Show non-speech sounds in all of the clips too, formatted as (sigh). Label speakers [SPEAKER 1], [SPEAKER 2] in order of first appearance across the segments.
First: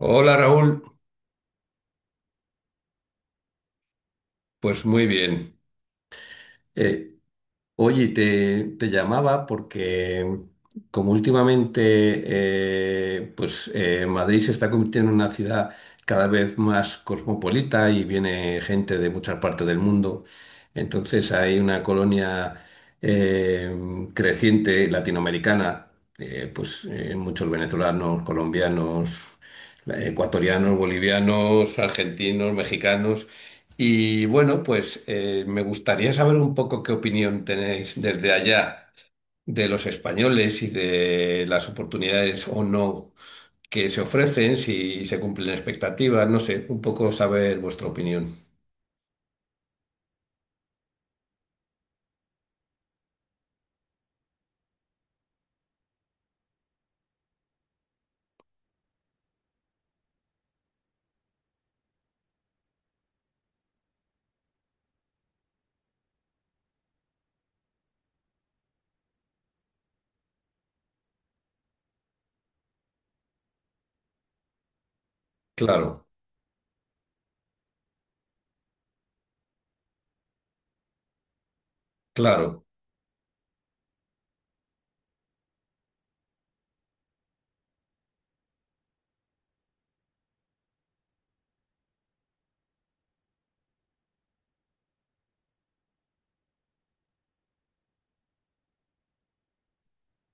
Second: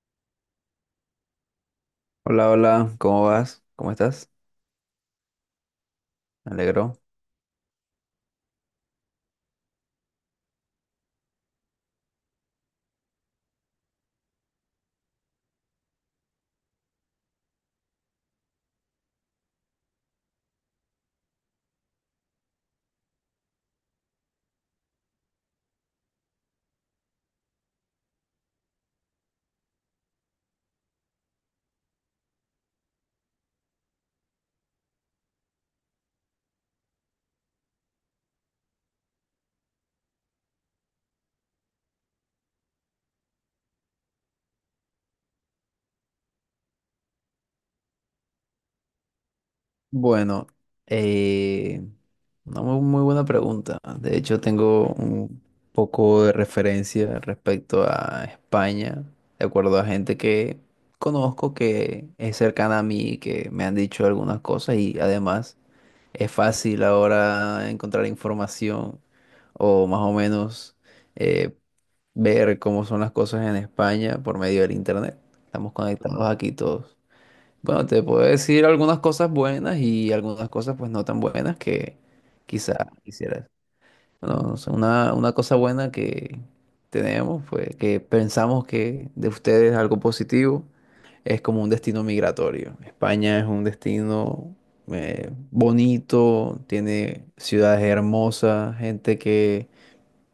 [SPEAKER 1] Hola, Raúl,
[SPEAKER 2] Hola, hola, ¿cómo vas? ¿Cómo estás?
[SPEAKER 1] pues muy bien.
[SPEAKER 2] Me alegro.
[SPEAKER 1] Eh, oye, te llamaba porque como últimamente Madrid se está convirtiendo en una ciudad cada vez más cosmopolita y viene gente de muchas partes del mundo, entonces hay una colonia eh, creciente latinoamericana, muchos venezolanos, colombianos, ecuatorianos, bolivianos, argentinos, mexicanos. Y bueno, pues me gustaría saber un poco qué opinión tenéis desde allá de los españoles y de las oportunidades o no que se ofrecen, si se cumplen expectativas, no sé, un poco saber vuestra opinión.
[SPEAKER 2] Bueno, eh, una muy buena pregunta. De hecho, tengo un poco de referencia respecto a España, de acuerdo a gente que conozco que es cercana a mí, que me han dicho algunas cosas y además es fácil ahora encontrar información o más o menos eh, ver cómo son las cosas en España por medio del internet. Estamos
[SPEAKER 1] Claro,
[SPEAKER 2] conectados aquí todos. Bueno, te puedo decir algunas cosas buenas y algunas cosas pues no tan buenas que
[SPEAKER 1] claro.
[SPEAKER 2] quizás quisieras. Bueno, no sé, una cosa buena que tenemos, pues que pensamos que de ustedes es algo positivo, es como un destino migratorio. España es un destino bonito, tiene ciudades hermosas, gente que,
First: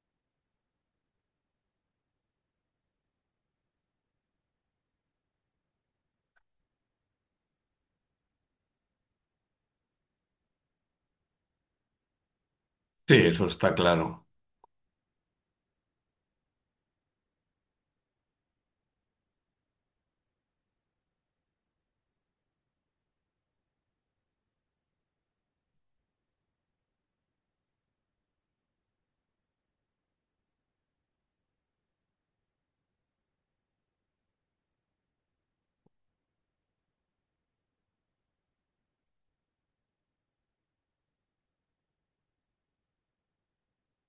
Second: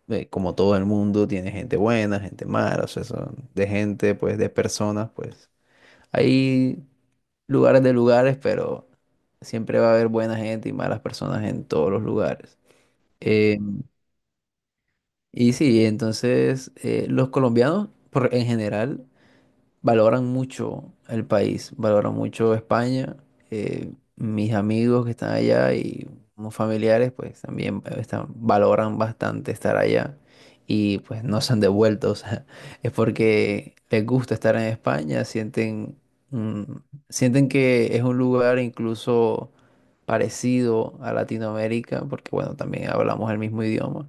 [SPEAKER 2] como todo el mundo, tiene gente buena, gente mala, o sea, son de gente, pues de personas, pues. Ahí lugares de lugares, pero siempre va a haber buena gente y malas personas en todos los lugares.
[SPEAKER 1] Sí, eso
[SPEAKER 2] Eh,
[SPEAKER 1] está claro.
[SPEAKER 2] y sí, entonces los colombianos en general valoran mucho el país, valoran mucho España. Mis amigos que están allá y unos familiares, pues también valoran bastante estar allá y pues no se han devuelto. O sea, (laughs) es porque les gusta estar en España, mm, sienten que es un lugar incluso parecido a Latinoamérica, porque bueno, también hablamos el mismo idioma.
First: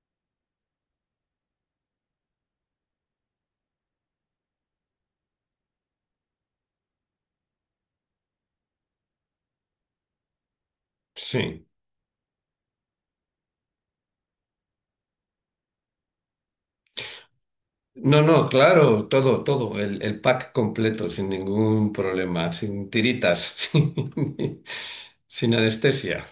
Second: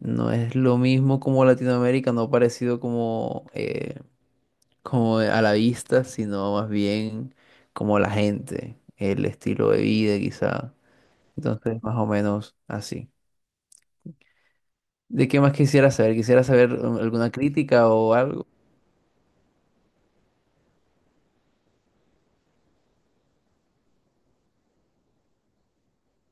[SPEAKER 2] No es lo mismo como Latinoamérica, no parecido como a la vista, sino más bien como la gente, el estilo de vida quizá.
[SPEAKER 1] Sí.
[SPEAKER 2] Entonces, más o menos así. ¿De qué más quisiera saber? ¿Quisiera saber alguna crítica o
[SPEAKER 1] No,
[SPEAKER 2] algo?
[SPEAKER 1] no, claro, todo, todo, el pack completo, sin ningún problema, sin tiritas, (laughs) sin sin anestesia.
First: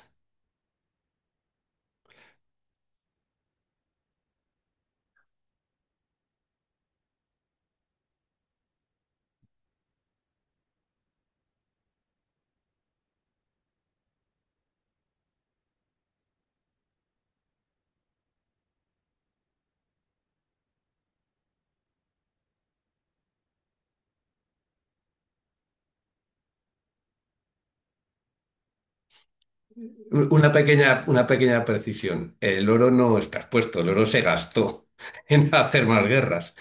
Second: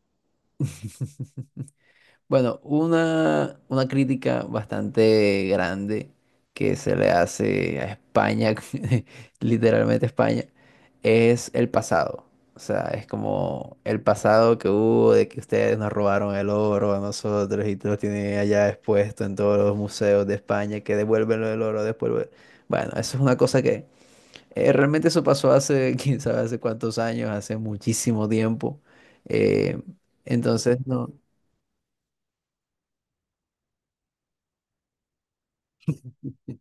[SPEAKER 2] Bueno, una crítica bastante grande que se le hace a España, (laughs) literalmente España, es el pasado. O sea, es como el pasado que hubo de que ustedes nos robaron el oro a nosotros y lo tienen allá expuesto en todos los museos de España, que devuelven el oro después. Bueno, eso es una cosa que realmente eso pasó hace, (laughs) quién sabe, hace cuántos años, hace muchísimo tiempo. Eh, entonces, no,
[SPEAKER 1] Una pequeña precisión. El oro no está expuesto, el oro se gastó (laughs) en hacer más guerras.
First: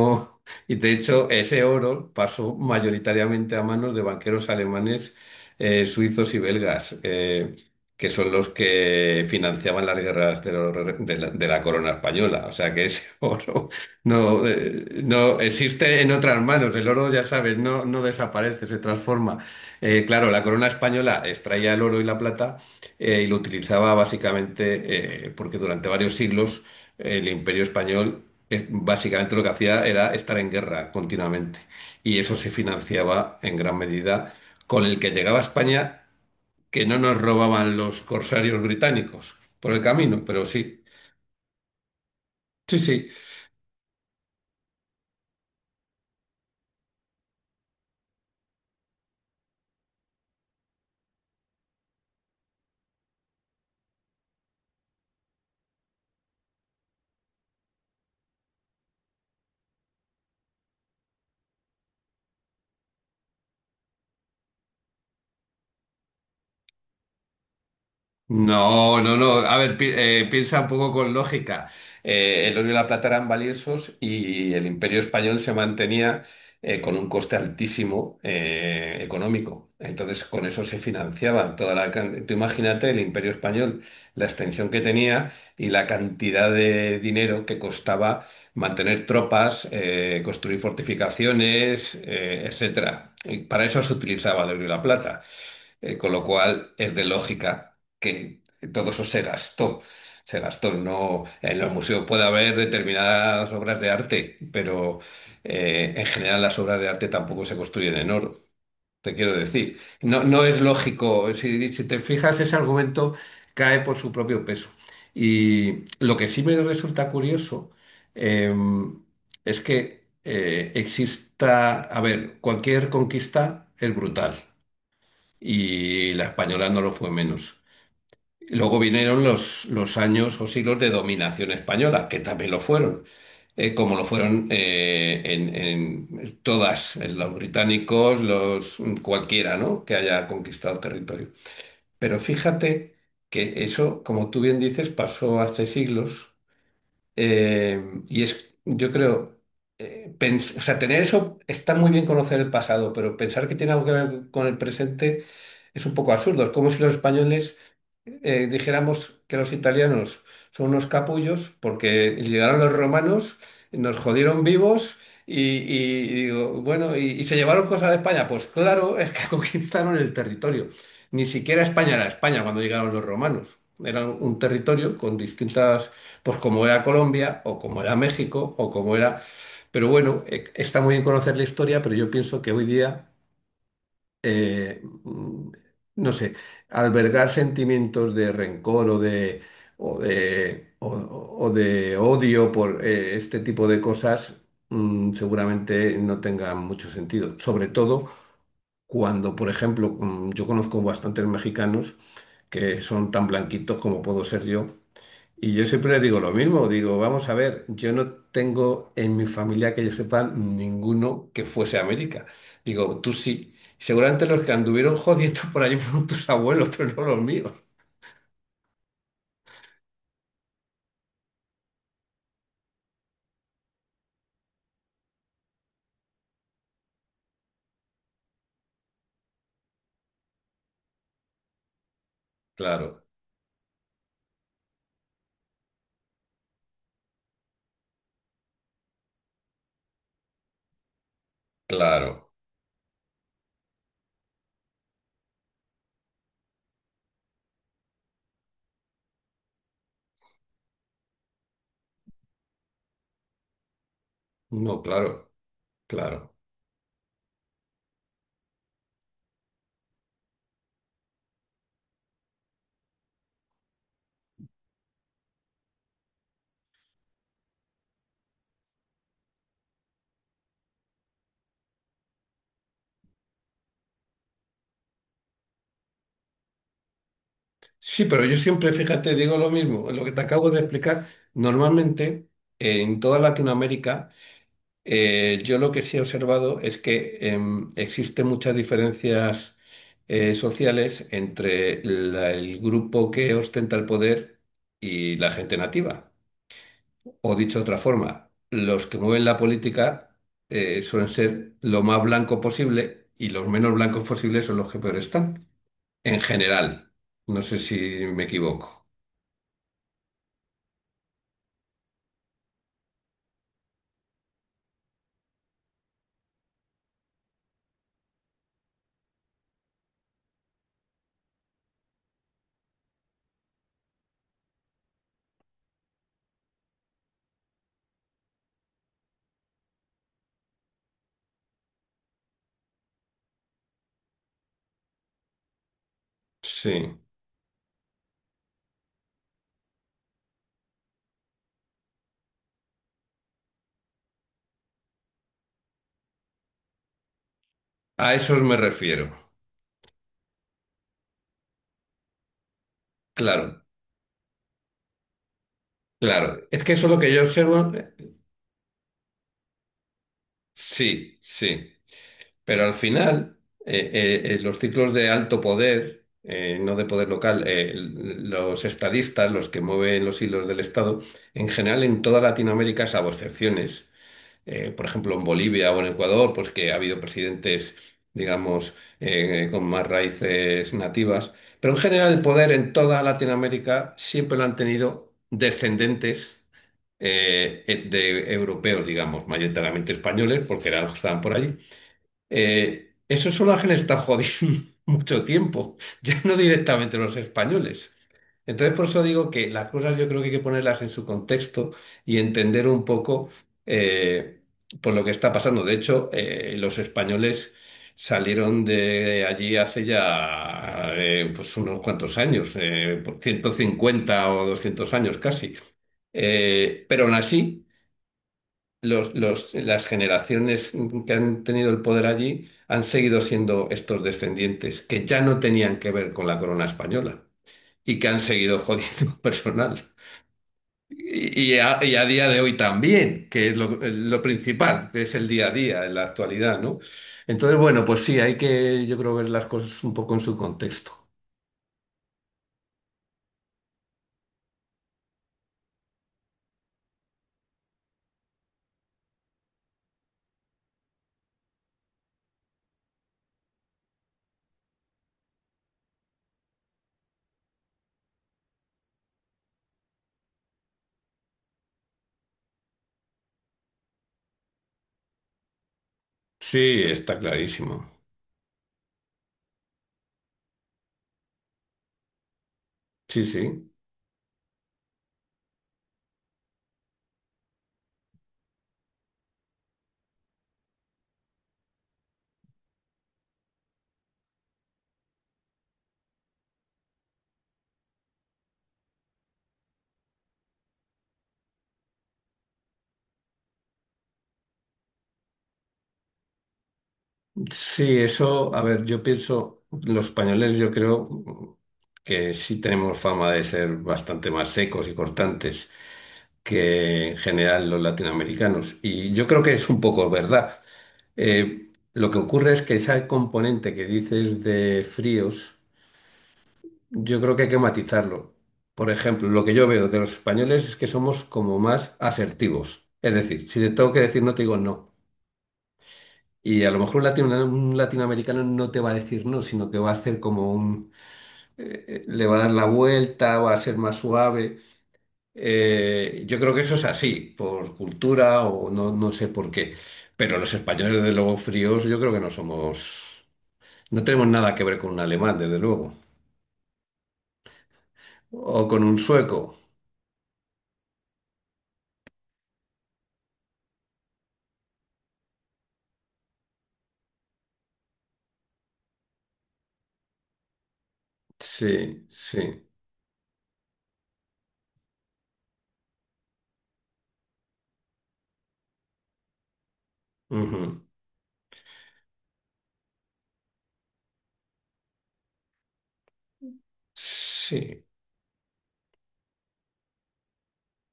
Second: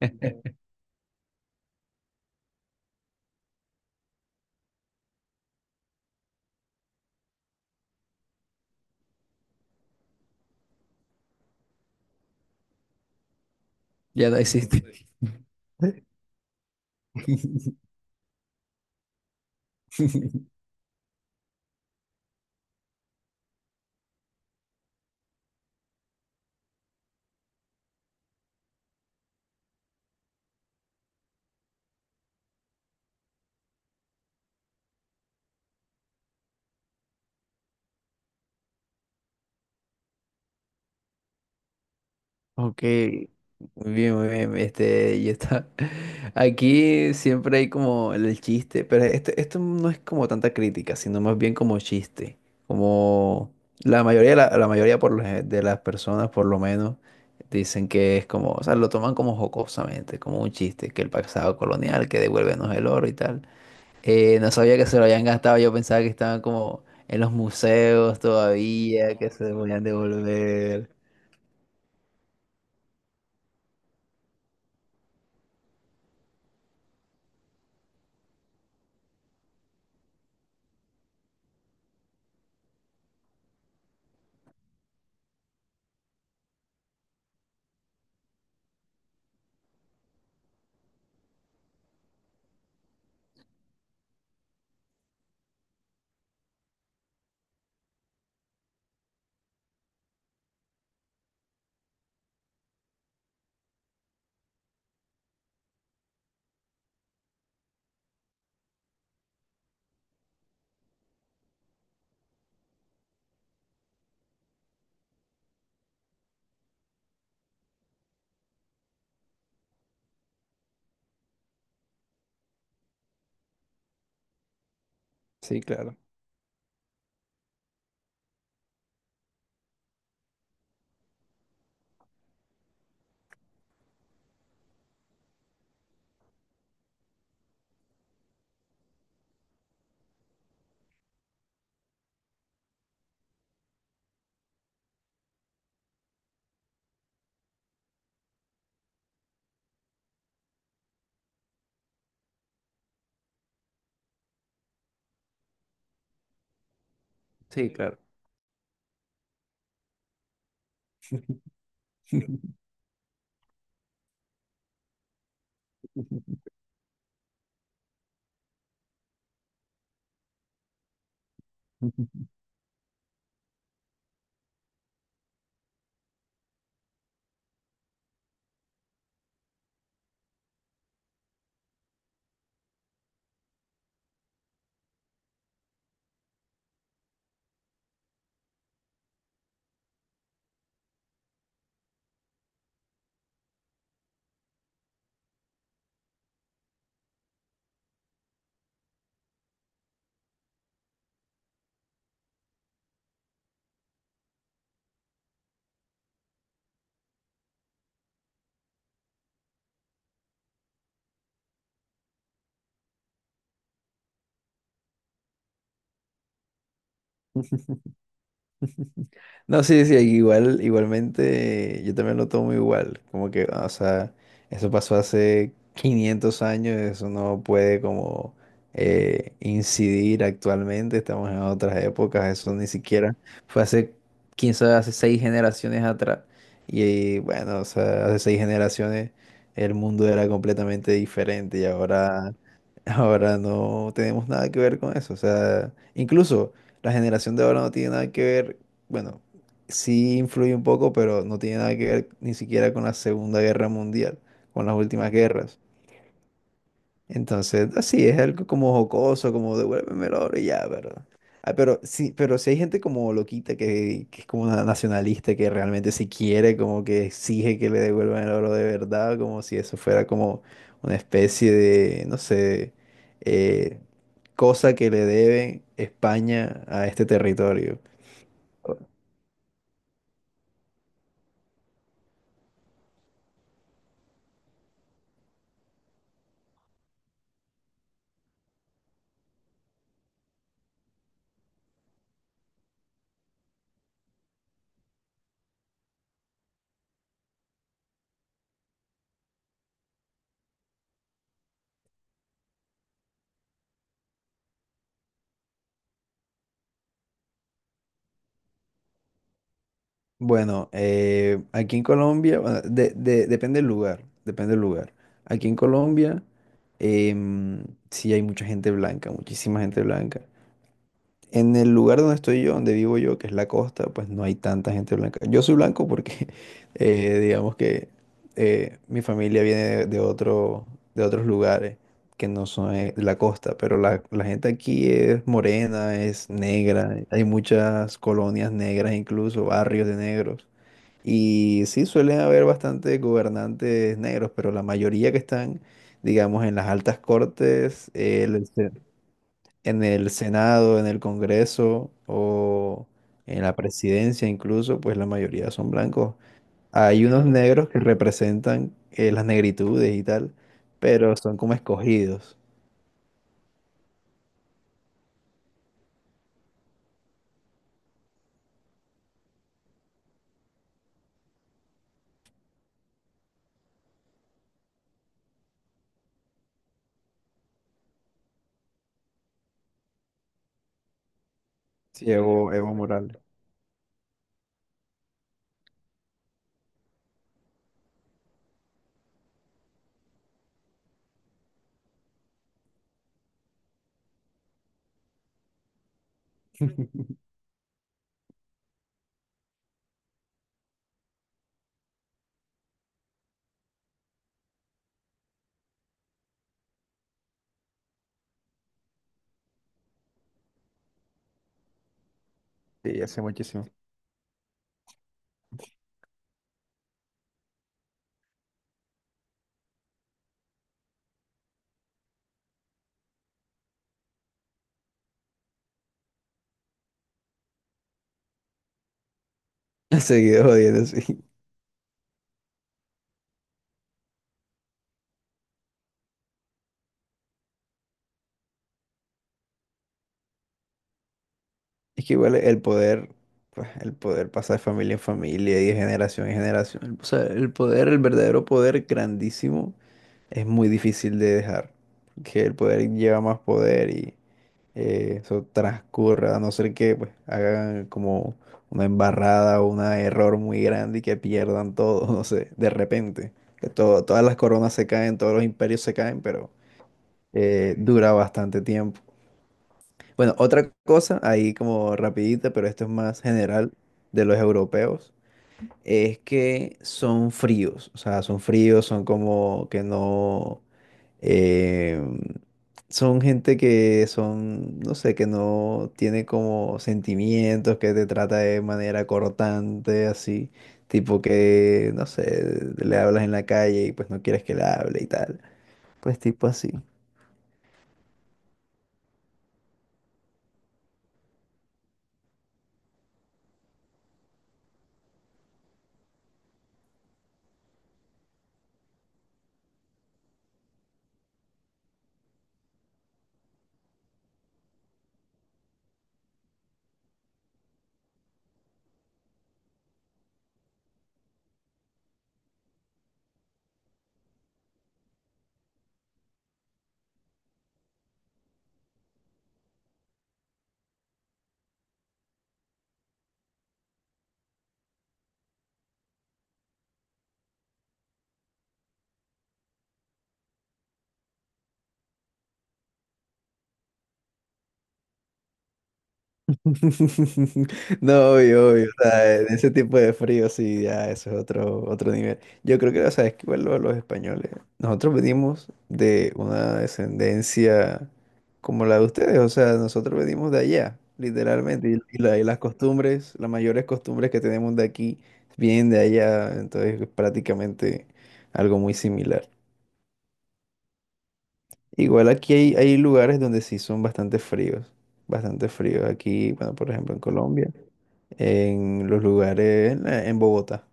[SPEAKER 2] (laughs)
[SPEAKER 1] y de hecho, ese oro pasó mayoritariamente a manos de banqueros alemanes, suizos y belgas, que son los que financiaban las guerras de, de la corona española. O sea que ese (laughs) oro
[SPEAKER 2] ya no
[SPEAKER 1] no,
[SPEAKER 2] existe.
[SPEAKER 1] no existe
[SPEAKER 2] (laughs)
[SPEAKER 1] en otras manos. El oro, ya sabes, no, no desaparece, se transforma. Claro, la corona española extraía el oro y la plata y lo utilizaba básicamente porque durante varios siglos el imperio español básicamente lo que hacía era estar en guerra continuamente y eso se financiaba en gran medida con el que llegaba a España que no nos robaban los corsarios británicos por el camino, pero sí, sí,
[SPEAKER 2] Ok,
[SPEAKER 1] sí.
[SPEAKER 2] muy bien, muy bien. Este, yo está. (laughs) Aquí siempre hay como el chiste, pero este, esto no es como tanta crítica, sino más bien como chiste. Como la mayoría de las personas, por lo menos, dicen que es como, o sea, lo toman como jocosamente, como un chiste, que el pasado colonial, que devuélvenos el oro y tal. No sabía que se lo habían gastado, yo pensaba que estaban como en los museos
[SPEAKER 1] No, no,
[SPEAKER 2] todavía, que
[SPEAKER 1] no.
[SPEAKER 2] se
[SPEAKER 1] A
[SPEAKER 2] lo
[SPEAKER 1] ver,
[SPEAKER 2] podían
[SPEAKER 1] piensa un
[SPEAKER 2] devolver.
[SPEAKER 1] poco con lógica. El oro y la plata eran valiosos y el Imperio Español se mantenía con un coste altísimo económico. Entonces, con eso se financiaba tú imagínate el Imperio Español, la extensión que tenía y la cantidad de dinero que costaba mantener tropas, construir fortificaciones, etcétera. Y para eso se utilizaba el oro y la plata. Con lo cual es de lógica que todo eso se gastó. Se gastó, no, en los museos puede haber determinadas obras de arte, pero en general las obras de arte tampoco se construyen en oro. Te quiero decir, no, no es lógico, si, si te fijas, ese argumento cae por su propio peso. Y lo que sí me resulta curioso em, es que exista, a ver, cualquier conquista es brutal
[SPEAKER 2] Sí, claro.
[SPEAKER 1] y la española no lo fue menos. Luego vinieron los años o siglos de dominación española, que también lo fueron, como lo fueron en todas, en los británicos, los cualquiera, ¿no? que haya conquistado territorio. Pero fíjate que eso, como tú bien dices, pasó hace siglos eh, y es, yo creo, o sea, tener eso está muy bien conocer el pasado, pero pensar que tiene algo que ver con el presente es un poco absurdo. Es como si los españoles
[SPEAKER 2] Sí, claro.
[SPEAKER 1] dijéramos que los italianos son unos capullos porque llegaron los romanos, nos jodieron vivos y
[SPEAKER 2] (laughs)
[SPEAKER 1] digo, bueno, y se llevaron cosas de España. Pues claro, es que (laughs) conquistaron el territorio. Ni siquiera España era España cuando llegaron los romanos. Era un territorio con distintas, pues como era Colombia o como era México o como era... Pero bueno, está muy bien conocer la historia, pero yo pienso que hoy día eh, mm, no sé, albergar sentimientos de rencor o de, o de, o de odio por este tipo de cosas, mm, seguramente no tenga mucho sentido. Sobre todo cuando, por ejemplo, mm, yo conozco bastantes mexicanos que son tan blanquitos como puedo ser yo y yo siempre les digo lo mismo, digo, vamos a ver, yo no tengo en mi familia que yo sepa ninguno que fuese a América. Digo, tú sí. Seguramente los que anduvieron jodiendo (laughs) por allí fueron tus abuelos, pero no los míos.
[SPEAKER 2] No, sí, sí, igualmente, yo también lo tomo igual, como que, o sea, eso pasó hace 500 años, eso no puede como incidir actualmente, estamos en otras épocas, eso ni
[SPEAKER 1] Claro,
[SPEAKER 2] siquiera fue hace, quién sabe, hace 6 generaciones atrás, y bueno, o sea, hace 6 generaciones el mundo era completamente diferente y
[SPEAKER 1] claro.
[SPEAKER 2] ahora, (laughs) ahora no tenemos nada que ver con eso, o sea, incluso la generación de ahora no tiene nada que ver, bueno sí influye un poco, pero no tiene nada que ver ni siquiera con la Segunda Guerra Mundial, con las
[SPEAKER 1] No,
[SPEAKER 2] últimas
[SPEAKER 1] claro,
[SPEAKER 2] guerras.
[SPEAKER 1] claro.
[SPEAKER 2] Entonces, así es algo como jocoso, como devuélveme el oro y ya, ¿verdad? Ah, pero sí, pero si hay gente como loquita que es como una nacionalista que realmente si quiere, como que exige que le devuelvan el oro de verdad, como si eso fuera como una especie de, no sé, eh, cosa que le debe España a este territorio.
[SPEAKER 1] Sí, pero yo siempre, fíjate, digo lo mismo, lo que te acabo de explicar. Normalmente, en toda Latinoamérica, yo lo que sí he observado es que existen muchas diferencias sociales entre el grupo que ostenta el poder y la gente nativa. O dicho de otra forma, los que mueven la política suelen ser lo más blanco posible y los menos blancos posibles son los que peor están. En general, no sé si me equivoco.
[SPEAKER 2] Bueno, aquí en Colombia, bueno, depende del lugar, depende del lugar. Aquí en Colombia, em, sí hay mucha gente blanca, muchísima gente blanca. En el lugar donde estoy yo, donde vivo yo, que es la costa, pues no hay tanta gente blanca. Yo soy blanco porque, (laughs) digamos que mi familia viene de otros lugares que no son la costa, pero la gente aquí es morena, es negra,
[SPEAKER 1] Sí,
[SPEAKER 2] hay muchas colonias negras, incluso barrios de negros. Y sí, suelen haber bastante gobernantes negros, pero la mayoría que están, digamos, en las altas cortes,
[SPEAKER 1] a eso me refiero.
[SPEAKER 2] en el Senado, en el Congreso o en la
[SPEAKER 1] Claro,
[SPEAKER 2] presidencia incluso, pues la mayoría son blancos.
[SPEAKER 1] claro. Es que eso es lo
[SPEAKER 2] Hay
[SPEAKER 1] que yo
[SPEAKER 2] unos negros
[SPEAKER 1] observo.
[SPEAKER 2] que representan las negritudes y tal, pero
[SPEAKER 1] Sí,
[SPEAKER 2] son como
[SPEAKER 1] sí.
[SPEAKER 2] escogidos.
[SPEAKER 1] Pero al final, eh, los ciclos de alto poder, no de poder local, los estadistas, los que mueven los hilos del Estado, en general en toda Latinoamérica, salvo excepciones, por ejemplo en Bolivia o en Ecuador, pues que ha habido presidentes, digamos, con más raíces nativas, pero en
[SPEAKER 2] Sí,
[SPEAKER 1] general el poder
[SPEAKER 2] Evo,
[SPEAKER 1] en
[SPEAKER 2] Evo
[SPEAKER 1] toda
[SPEAKER 2] Morales.
[SPEAKER 1] Latinoamérica siempre lo han tenido descendentes de europeos, digamos, mayoritariamente españoles, porque eran los que estaban por allí esos solajes están jodiendo (laughs) mucho tiempo, ya no directamente los
[SPEAKER 2] (laughs)
[SPEAKER 1] españoles. Entonces, por eso digo que las cosas yo creo que hay que ponerlas en su contexto y entender un poco eh, por lo que está pasando. De hecho, los españoles salieron de allí hace ya pues unos cuantos años,
[SPEAKER 2] Sí,
[SPEAKER 1] por
[SPEAKER 2] hace
[SPEAKER 1] ciento
[SPEAKER 2] muchísimo. (laughs)
[SPEAKER 1] cincuenta o 200 años casi. Pero aún así las generaciones que han tenido el poder allí han seguido siendo estos descendientes que ya no tenían que ver con la corona española y que han seguido jodiendo (laughs) personal.
[SPEAKER 2] Ha seguido jodiendo, sí.
[SPEAKER 1] Y a día de hoy también, que es lo principal, que es el día a día, en la actualidad, ¿no? Entonces, bueno, pues sí, hay que, yo creo, ver las cosas un poco en su contexto.
[SPEAKER 2] Es que igual el poder, pues el poder pasa de familia en familia y de generación en generación. O sea, el poder, el verdadero poder grandísimo, es muy difícil de dejar. Que el poder lleva más poder y, eso transcurra, a no ser que pues hagan como una embarrada o un error muy grande y que pierdan todo, (laughs) no sé, de repente. Que todas las coronas se caen, todos los imperios se caen, pero
[SPEAKER 1] Sí, está clarísimo.
[SPEAKER 2] dura bastante tiempo. Bueno, otra cosa, ahí como rapidita, pero esto es más
[SPEAKER 1] Sí, sí.
[SPEAKER 2] general de los europeos, es que son fríos, o sea, son fríos, son como que no. Eh, Son gente que son, no sé, que no tiene como sentimientos, que te trata de manera cortante, así, tipo que, no sé, le hablas en la calle y pues no quieres que le hable y tal, pues tipo así.
[SPEAKER 1] Sí, eso, a ver, yo pienso, los españoles yo creo que sí tenemos fama de ser bastante más secos y cortantes que en general los latinoamericanos. Y yo creo que es un poco verdad. Lo que ocurre es que ese componente que dices de fríos, yo creo que hay que matizarlo. Por ejemplo, lo que yo veo de los españoles es que somos como más asertivos. Es decir, si te tengo que decir no, te digo no. Y a lo mejor un, un latinoamericano no te va a decir no, sino que va a hacer como un... le va a dar la vuelta, va a ser más suave. Yo creo que eso es así, por cultura o no, no sé por qué. Pero los españoles, desde luego, fríos, yo creo que no somos... No tenemos nada que ver con un alemán, desde luego.
[SPEAKER 2] (laughs) No,
[SPEAKER 1] O
[SPEAKER 2] obvio,
[SPEAKER 1] con
[SPEAKER 2] obvio,
[SPEAKER 1] un
[SPEAKER 2] o sea,
[SPEAKER 1] sueco.
[SPEAKER 2] en ese tipo de frío sí, ya eso es otro, otro nivel. Yo creo que, o sea, es que igual los españoles, nosotros venimos de una descendencia como la de ustedes, o sea, nosotros venimos de allá, literalmente,
[SPEAKER 1] Sí,
[SPEAKER 2] y las
[SPEAKER 1] sí.
[SPEAKER 2] costumbres, las mayores costumbres que tenemos de aquí vienen de allá, entonces es prácticamente algo muy similar.
[SPEAKER 1] Ujú.
[SPEAKER 2] Igual aquí hay lugares donde sí son bastante fríos, bastante fríos. Aquí, bueno, por ejemplo, en Colombia.
[SPEAKER 1] Sí.
[SPEAKER 2] En los lugares, en Bogotá.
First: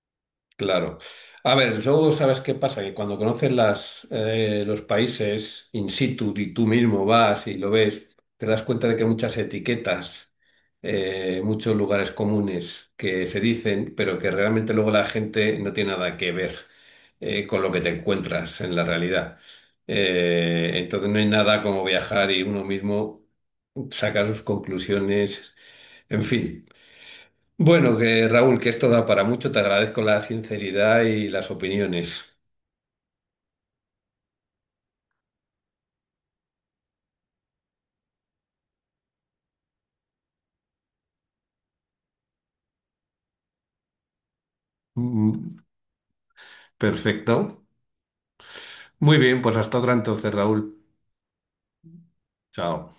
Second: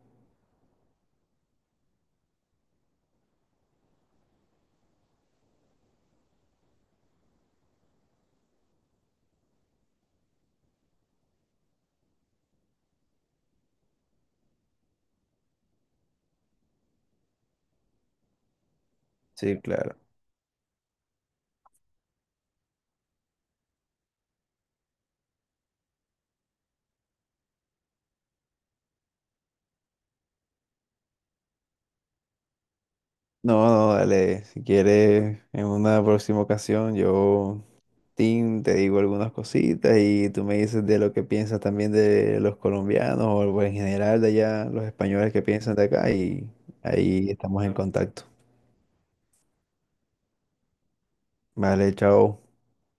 [SPEAKER 1] Claro. A ver, luego sabes qué pasa, que cuando conoces las, los países in situ y tú mismo vas y lo ves, te das cuenta de que muchas etiquetas, muchos lugares comunes que se dicen, pero que realmente luego la gente no tiene nada que ver, con lo que te encuentras en la realidad.
[SPEAKER 2] Sí, claro.
[SPEAKER 1] Entonces no hay nada como viajar y uno mismo saca sus conclusiones, en fin. Bueno, que Raúl, que esto da para mucho, te agradezco la sinceridad y las opiniones.
[SPEAKER 2] No, no, dale. Si quieres, en una próxima ocasión, yo, Tim, te digo algunas cositas y tú me dices de lo que piensas también de los colombianos o en general de allá, los españoles que
[SPEAKER 1] Mm.
[SPEAKER 2] piensan de acá y ahí estamos
[SPEAKER 1] Perfecto.
[SPEAKER 2] en contacto.
[SPEAKER 1] Muy bien, pues hasta otra entonces, Raúl.
[SPEAKER 2] Vale, chao.
[SPEAKER 1] Chao.